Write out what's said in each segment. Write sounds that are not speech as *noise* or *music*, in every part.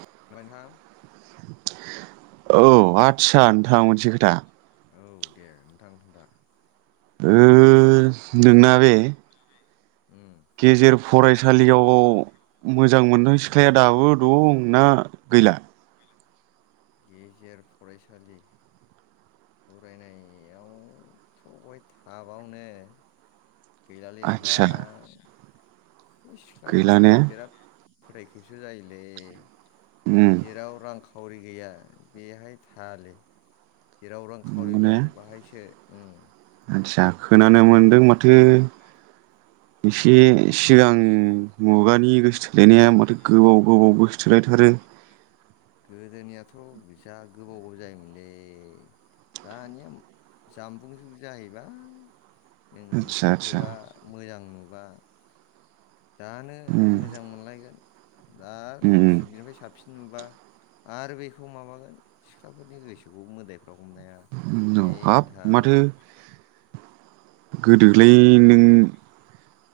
*unintelligible* औ आद आदसा नोंथां मोनसे खोथा। औ दे नोंथां खोन्था? उम्म नोंना बे उम्म गेजेर फरायसालियाव मोजां मोननाय सिख्लाया दाबो दंना गैला? गेजेर फरायसालि फरायनायावथ बय थाबावनो? गैलालै आदसा ओन्थां। *unintelligible* सिख्लाफ्रा गैला ने बिराद। फोथाय खेबस जायोलै। उम जेराव रां खा खावरि गैया। बेहाय थायालै। जेराव रांखावरि नंगौ ने दं बाहायसो उम आदसा खोनानो मोन्दों माथो एसे सिगां मुगानि गोसथोलायनाया माथो गोबाव गोबाव गोसथोलायथारो। गोदोनियाथ जा गोबाव गोबाव जायोमोनलै दानिया जामबुं जुग जाहैबाय। नों आदसा आदसा सोरखौबा मोजां नु बा। दानो उम मोजां मोनलायगोन। दा उम सोर बिनिफाय साबसिन नुबा आरो बेखौ माबागोन सिख्लाफोरनि गोसोखौ मोदाय *unintelligible* हमनो हाया उम ए हाब नोंथां। गोदोलै नों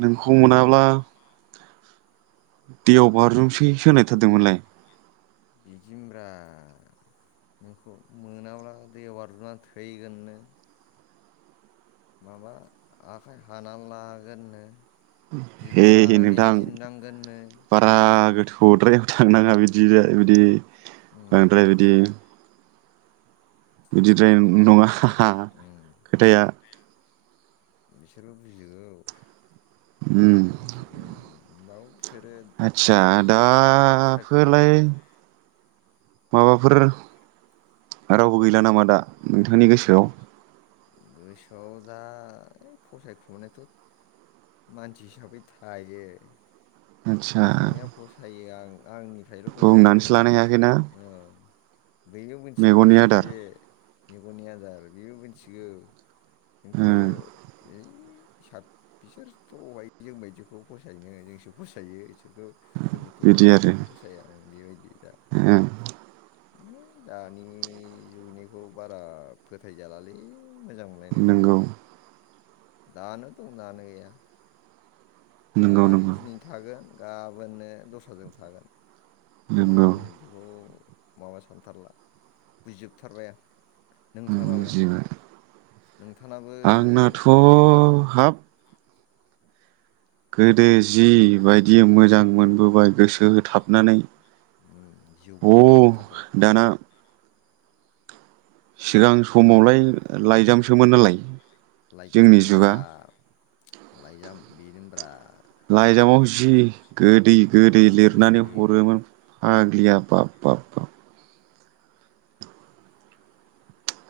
नोंखौ मोनाब्ला दैयाव बारजुमसैसो होनाय थारदोंमोनलाय। बिदिनब्रा नोंखौ मोनाब्ला दै बारजुमनानै थैगोननो। माबा आखाइ हानानै लागोननो हे दिरुं हे लानानै नोंथां दिन्दांगोननो बारा गोथौ थौद्राय थांनाङा बिदि जा बिदि। उम बांद्राय बिदि। बिदिद्राय नङा। हा उम खोथाया बिसोरबो बुजिगौ। ओम बुजिगौ होमबाबो बिसोरो आतसा दा सायख'गोन फोलाय। माबाफोर रावबो गैला नामा दा नोंथांनि गोसोआव? गोसोआव दा फसायखुमानायथ मानसि हिसाबै थायो। आदसा फसायनाया फसायो आं। आंनि फाइ ल फसायो बुंनानैसो लानो हायाखैना औ। बेबो मिथिगौ मेगननि एसेे आदार एसे। जिबौनि आदार बेयो मिथि बियो। ओ खिन्थु *unintelligible* हिसाब बिसोरथहाय जों बायदिखौ फसायोनो जोंसो फसायो बिसोरखौ जोंखौथ बिदि जों आरो बादिखौथ फसाया ओं बेदि ओ *unintelligible* दानि जुगनिखौ बारा फोथायजालालै मोजां मोनलायनायखौ नंगौ दानो दं दानो गैया। दा नंगौ नंगौ दिनै थागोन गाबोननो दस्राजों थागोन खुनु नंगौ आं बिदिखौ माबा सानथारला बुजिजोबथारबाय आं नोंथाङालाय बुजिबाय नोंथाङाबो आंनाथ हाब गोदो जिबायदि मोजां मोनबोबाय गोसो होथाबनानै जिउ अ बाउसोमबोथारदोंमोन दाना सिगां समावलाय लाइजामसोमोन नालाय। लाइजाम जुगा लाइजाम बिनिमोनब्रा लाइजामाव जि गोदै गोदै लिरनानै लिरो हरोमोन फाग ग्लिया बाफ बाफ बाफ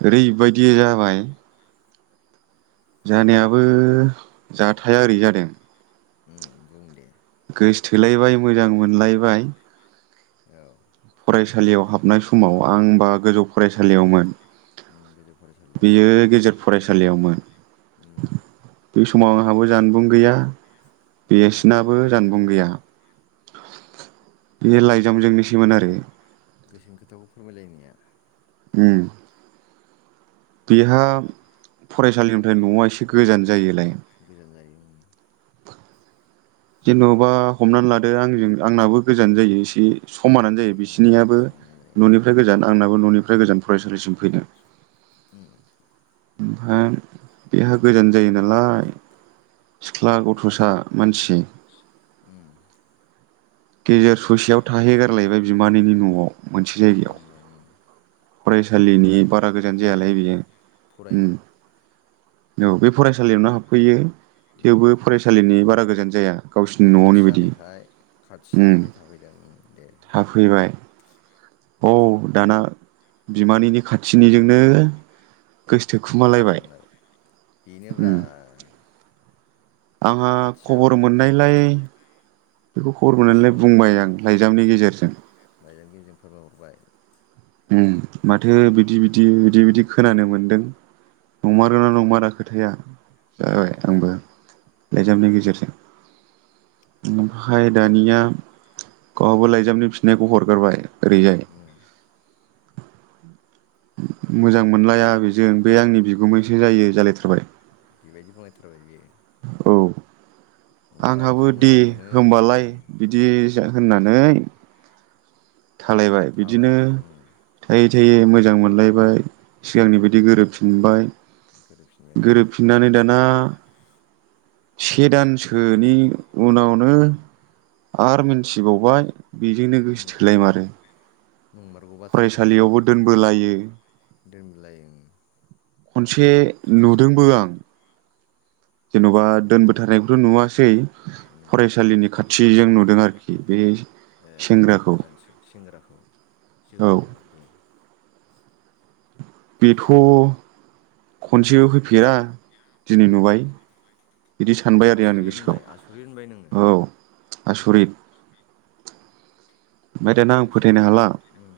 ओरैबायदि जाबाय। जाहानियाबो जाथाया ओरै जादों। उ बुं दे गोसथोलायबाय मोजां मोनलायबाय। औ फरायसालियाव हाबनाय समाव आं बा गोजौ फरायसालियावमोन ओम बे बेयो गेजेर फरायसालियावमोन। उम बे समाव आंहाबो जानबुं गैया। बेयावबो बेसिनाबो ज' जानबुं गैया। बे लाइजामजोंसैमोन आरो गोसोनि खोथाखौ फोरमायलायनाया। उम बेहा फरायसालिनिफ्राय नआ एसे गोजान जायोलाय। गोजान जायो ओं जेनबा हमनानै लादो आंजों आंनाबो गोजान जायो एसे गोजान समानानो जायो उम बिसिनियाबो समान जायो उम ननिफ्राय गोजान आंनाब बो न'निफ्राय गोजान फरायसालिसिम फैनो। उम्म ओमफाय बेहा गोजान जायो नालाय सिख्ला गथसा मानसि उम गेजेर स ससेयाव थाहैगारलायबाय बिम मानैनि न'आव मोनसे जायगायाव बिमानि राव उम फरायसालिनि फरायनो बारा गोजान फरायनो जायालाय बेयो उम फरायनो औ बे फरायसालियावनो हाबफैयो। उम थेवबो फरायसालिनि बा बारा गोजान जाया गावसिनि न'आवनि बायदि थि उम जानायखाय थाफैदों उम दे *unintelligible* औ दाना बिमानैनि खाथिनिजोंनो गोसथोखुमालायबाय आरामलाय बेनोब्रा उम आंहा खाथि खबर जाबाय उम मोननायलाय बेखौ खबर मोननायलाय गोसोआव बुंबाय उम आं लाइजामनि गेजेरजों लाइजामगिरिजों फोरमायहरबाय उम माथो बिदि बिदि बिदि बिदि खोनानो मोनदों नंमारोना नंमारा खोथाया जाबाय आंबो लाइजामनि गेजेरजों ओमफाय दानिया गावहाबो लाइजामनि फिननायखौ हरगारबाय ओरैजाय *inaudible* उम मोजां मोनलाया बेजों बे आंनि बिगुमैसो जायो जालायथारबाय बेबायदि बुंलायथारबाय इयो औ। ओरै आंहाबो जि दे मोजां मोनो हमबालाय उम बिदि होननानै थालायबाय बिदिनो थाबाय उम थाय दे मोजां मोनलायबाय सिगांनि बादि गोरोबफिनबाय गोरोबफिनबाय उम गोरोबफिननानै दाना से दानसोनि उनावनो आर मिनथिबावबाय बेजोंनो उम सोलायमारो नंमारगौ बाथ्राया सैथो फरायसालियावबो दोनबोलायो दोनलाय उम खनसे नुदोंबो आं। जेनबा दोनबोथारनायखौथ' नुवासै। उम फरायसालिनि खाथिजों नुदों आरोखि बे ए सेंग्राखौ मानसि सेंग्राखौ औ। जोहोलावखौ दे बेथ' खनसेबो फैफेरा। दिनै उम नुबाय। बिदि सानबाय आरो आंनि आसुरि गोसोआव होनबाय आसुरि होनबाय नोङो औ। आसरिट ओमफाय दाना आं गोसोआवथ' फोथायनो हाला उम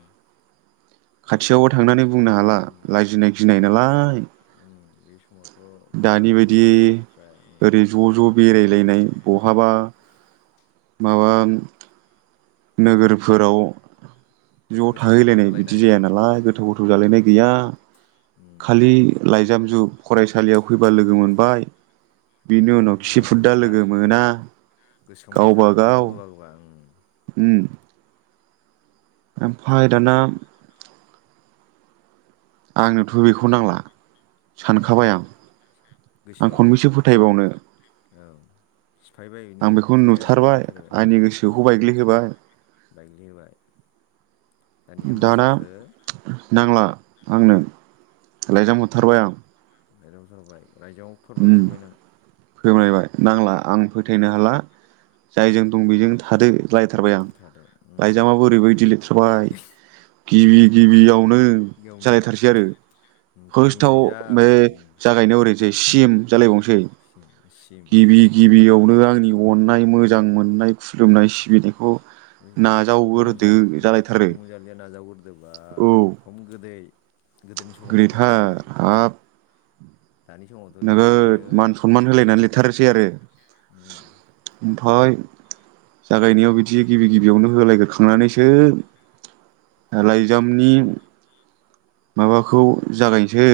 खाथियावबो गोसोखौ थांनानै बुंनो हाला उम लाजिनाय गिनाय नालाय। आइ उम बे समावथ' बारा दानि बायदि माबाबो जाया उम ओरै नङा ज ज बेरायलायनाय बहाबा माबा नोगोरफोराव ज गोथाव गोथाव थाहैलायनाय बिदि जाहोलायनाय जाया उम नालाय उम गोथौ गोथौ उम जालायनाय गैया उम खालि लाइ गामजु फरायसालियाव फैबा लोगो मोनबाय बिनि उनाव गैयाथ खिफुदा गैला लोगो मोना गोसोखांबाय था गावबा गाव गान्दु गोबा गोबा उम ओमफ्राय दाना आंनोथ' बेखौ नांला नांला सानखाबाय आं आं गोसोआव खनबैसो फोथायबावनो फायबाय बिनि आं बेखौ फोथायनायखौनो नुथारबाय आंनि गोसोखौ फोथायबाय बायग्लिहोबाय बाइग्लि होबाय दाना नांला आंनो लाइजाम हरथारबाय आं बे दावसार बय रायजोआव फोरमाय उम होथारबाय नों फोरमायबाय नांला आं फोथायनो हाला जायजों दं बेजों थादो। लायथारबाय आं थादो उम लाइजामाबो ओरैबायदि लिरथारबाय गिबि गिबियाव नो यावनो जालायथारसै आरो गोदोनि फार्स्टआव लाइजाम बे जागायनायाव ओरैहोनसै सिम जालायबावनोसै सिम सिम गिबि गिबियावनो आंनि अननाय मो मोजां मोननाय खुलुमनाय सिबिनायखौ नों नाजावग्रोदो अनजालि ओं जालायथारो नों अनजालिया नाजागोरदोबा, खम गोदै गोदोनि समाव बेयो आरो गोदैथार आब दानि समावथ' बे नोगोद ओरैनो मान सनमान उम होलायनानै लिरथारसैआरो उम फाय जागायनायाव बिदि गिबि गिबियावनो होलायग्रखांनानैसो लाइजामनि माबाखौ जागायनोसै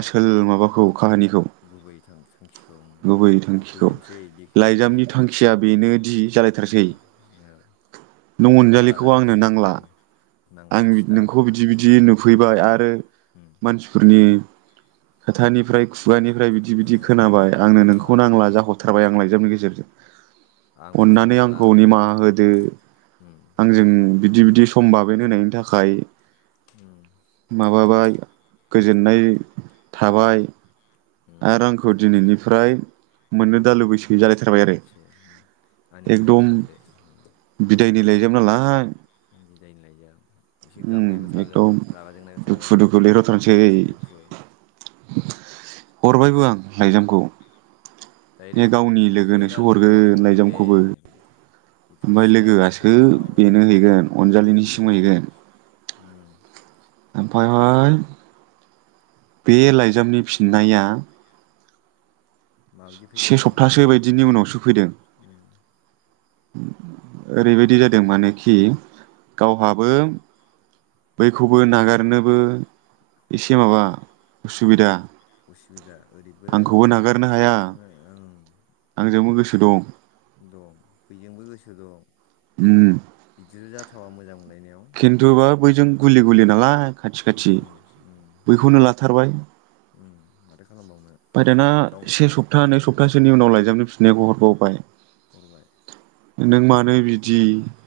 आसोल माबाखौ काहानिखौ गुबै थांखिखौ गुबै थांखिखौ बेखेवजेनसै बेखेवजेनसै लाइजामनि थांखिया बेनोदि जालायथारसै बिदि औ नों रागा अनजालिखौ रागा जादा आंनो नांला आं नोंखौ बिदि बिदि नुफैबाय उम आरो उम मानसिफोरनि खोथानिफ्राय खुगानि फ्राय बिदि बिदि बुंबाय खोनाबाय आंनो नोंखौनो खोनाबाय नांला जाहरथारबाय आंलाय गामि गेजेरजों आं फोथायनो अननानै हाला आंखौ उम निमाहा होदो उम आंजों बिदि बिदि समबाब मेन्ट होनायनि थाखाय। उ माबाबाय गोजोननाय थाबाय। उम रांखौ दिनैनि फ्राय मोननो दालुगैसै जालायथा थारबाय आरो एसे आंनि गोजान एकदम थादो बिदायनि लाइजाम नालाय बिदायनो एसे उम गाबनायबो थागोन एकदम रागा जोंनायबो दुखु थागोन दुखु लिरहरथारसै दुखु। हरबायबो आं लाइजामखौ। बे डाइरेक्ट गावनि हरखो ना लोगोनोसो लोगोनि आखायाव हरगोन हरखो ए लाइजामखौबो बेथ' ओमफाय सिदा लोगोआसो बेनो हैगोन अनजालिनि सि ए उम। ओमफायहाय बे लाइजामनि फिननाया माबायदि से फैखो सप्तासो बायदिनि उनावसो फैदों। उम ओरैबायदि जादों मानोखि गावहाबो बैयखौबो नागारनोबो एसे माबा उसुबिदा। उसुबिदा ओरैबो आंखौबो नागारनो ओ ओं। जोंबो गोसो दं। दं बेजोंबो गोसो दं। बिदि जाथावा मोजां मोन खिन्थु बा बैजों गुलि गुलि नालाय। खाथि खाथि गुरै उम उम बैखौनो ला थारबाय। उम माथो खालामबावनो बाय दाना गाव से सप्ता नै सप्तासेनि उनाव लायज बियावनो फिननायखौ हरबावबाय। हरबाय। नों मानो बिदि।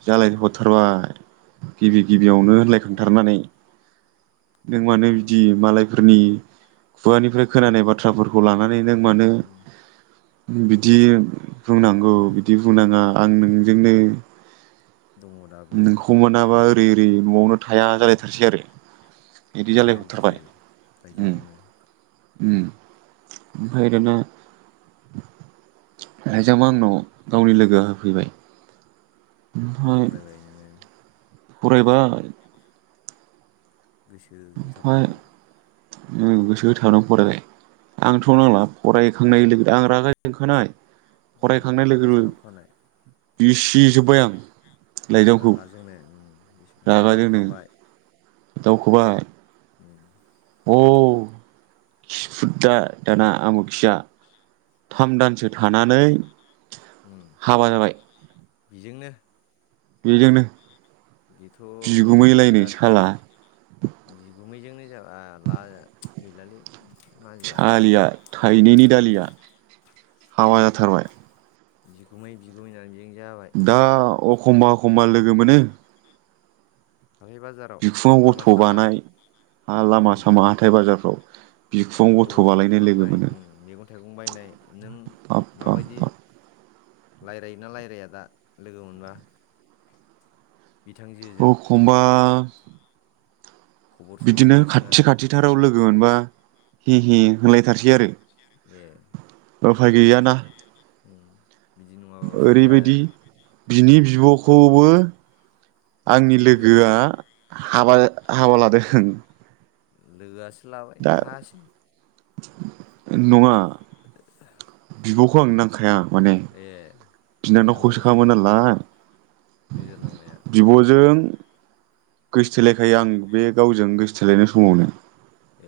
जालाय उम हरथारबाय। गिबि गिबियावनो उम होनलायखांथारनानै नों मानो हाब बिदि बुरे उम मालायफोरनि खुगानिफ्राय खोनानाय बाथ्राफोरखौ लानानै नों मानो बिदि बुंनांगौ खालामखो बिदि उम बुंनाङा आं नोंजोंनो दङ दाबो खौ मोनाबा बा ओरै ओरै न'आवनो थाया उम जालायथारसै आरो इदि खोथाया जालायहरथारबाय बिदिसै उम। लाइजामावनो उम ओमफाय दाना लाइजामा आंनाव गावनि लोगोआ होफैबाय। ओमफ्राय फरायबाय नोङो फरायबाय। गोसो होथाबनानै ओ गोसो होथदों फरायबाय आंथ नांला फरायखांनाय लोगो आं रागा जोंखानाय उम फरायखांनाय लोगो रागा लोग जोंहाबखानाय बिसिजोबबाय आं लाइजामखौ रागाजोंनो रागा दावखोखाबाय। दावखोबाय। उम अ खिफुदला दाना आमुखिया थाम दानसो थानानै उम हाबा जाबाय *inaudible* बेजोंनो बेजोंनो बेथ बिगुमै लायनो बिराद साला बिगुमैजोंनो केला ला यै गैलालै मा जाबावगोन सालिया थाइनैनि दालिया। हाबाजा थारबाय बिगुमै बिगुमै *unintelligible* दा अ अखमबा अखमबा लोगो मोनो। हाथाय बाजाराव बिखुङाव लामा गथ' सामा बानाय हा लामा सामा हाथाय बाजारफ्राव। बिखुङाव गथ' ख्रस बालायनाय लोगो खालामनाय मोनो मैगं थाइगं बायनाय नों बाब बाब माबायदि बाब लायराय ना रायराया दा लोगो मोनबा? बिथांजोजों अखमबा खबर सबर बिदिनो सोंना सोङा खाथि खाथिथाराव लोगो मोनबा हि हि होनलायथारसै आरो ए उफाय गैयाना। उम बिदि नङाबाबो ओरैबायदि जाया बिनि बिबखौबो आंनि नोजोर लोगोआ होदोंमोन हाबा हाबा लादों। लोगोआ लाबाय दा नों हायासि नङा बिबखौ आंनो नांखाया। माने ए बिनानावखौसो बिनानावखौसोमोन खामोनालाय नोजोर नांनाया बिब'जों गोसोथोलायखायो आं बे गावजों गोसोथोलायनाय समावनो।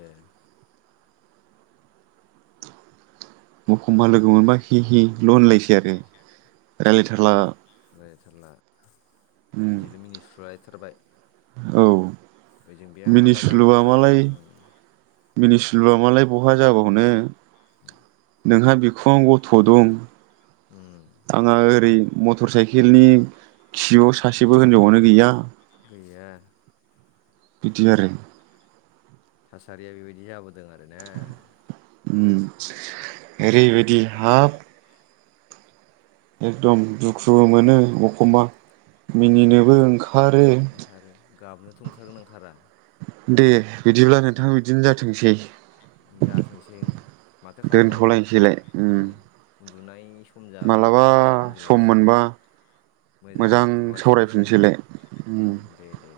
ए एखम्बा लोगो मोनबा हि हि ल होनलायसै आरो रायज्लायथारला। रायल्जायथारला उम बिदिनो मिनिसुलायथारबाय। औ। ओजों बेहा हाबा जाबावलायथारबाय। मिनिस्लु मालाय बहा जाबावनो। *unintelligible* नोंहा बिखुंयाव गथ दं। उम आंहा ओरै मटर साइकेलनि खिबुयाव सासेबो हिनजावानो गैया। गैया। बिदि आरो सारिया बेबायदि जा दों आरो ना। उम ओरैबायदि हाब एकदम दुखुबो मोनो एखमबा मिनिनोबो ओंखा आरो ओंखारो गाबनोथ ओंखारगोना ओंखारा? दे बिदिब्ला नोंथां बिदिनो जाथोंसै। जाथोंसै माथो खालामबावनो दोनथ'लायनोसैलाय उम औ उन्दुनाय सम जाबाय मालाबा सम उन्दुलांसै मोनबा मोजां गुवार सावैसै उम दे दे दे।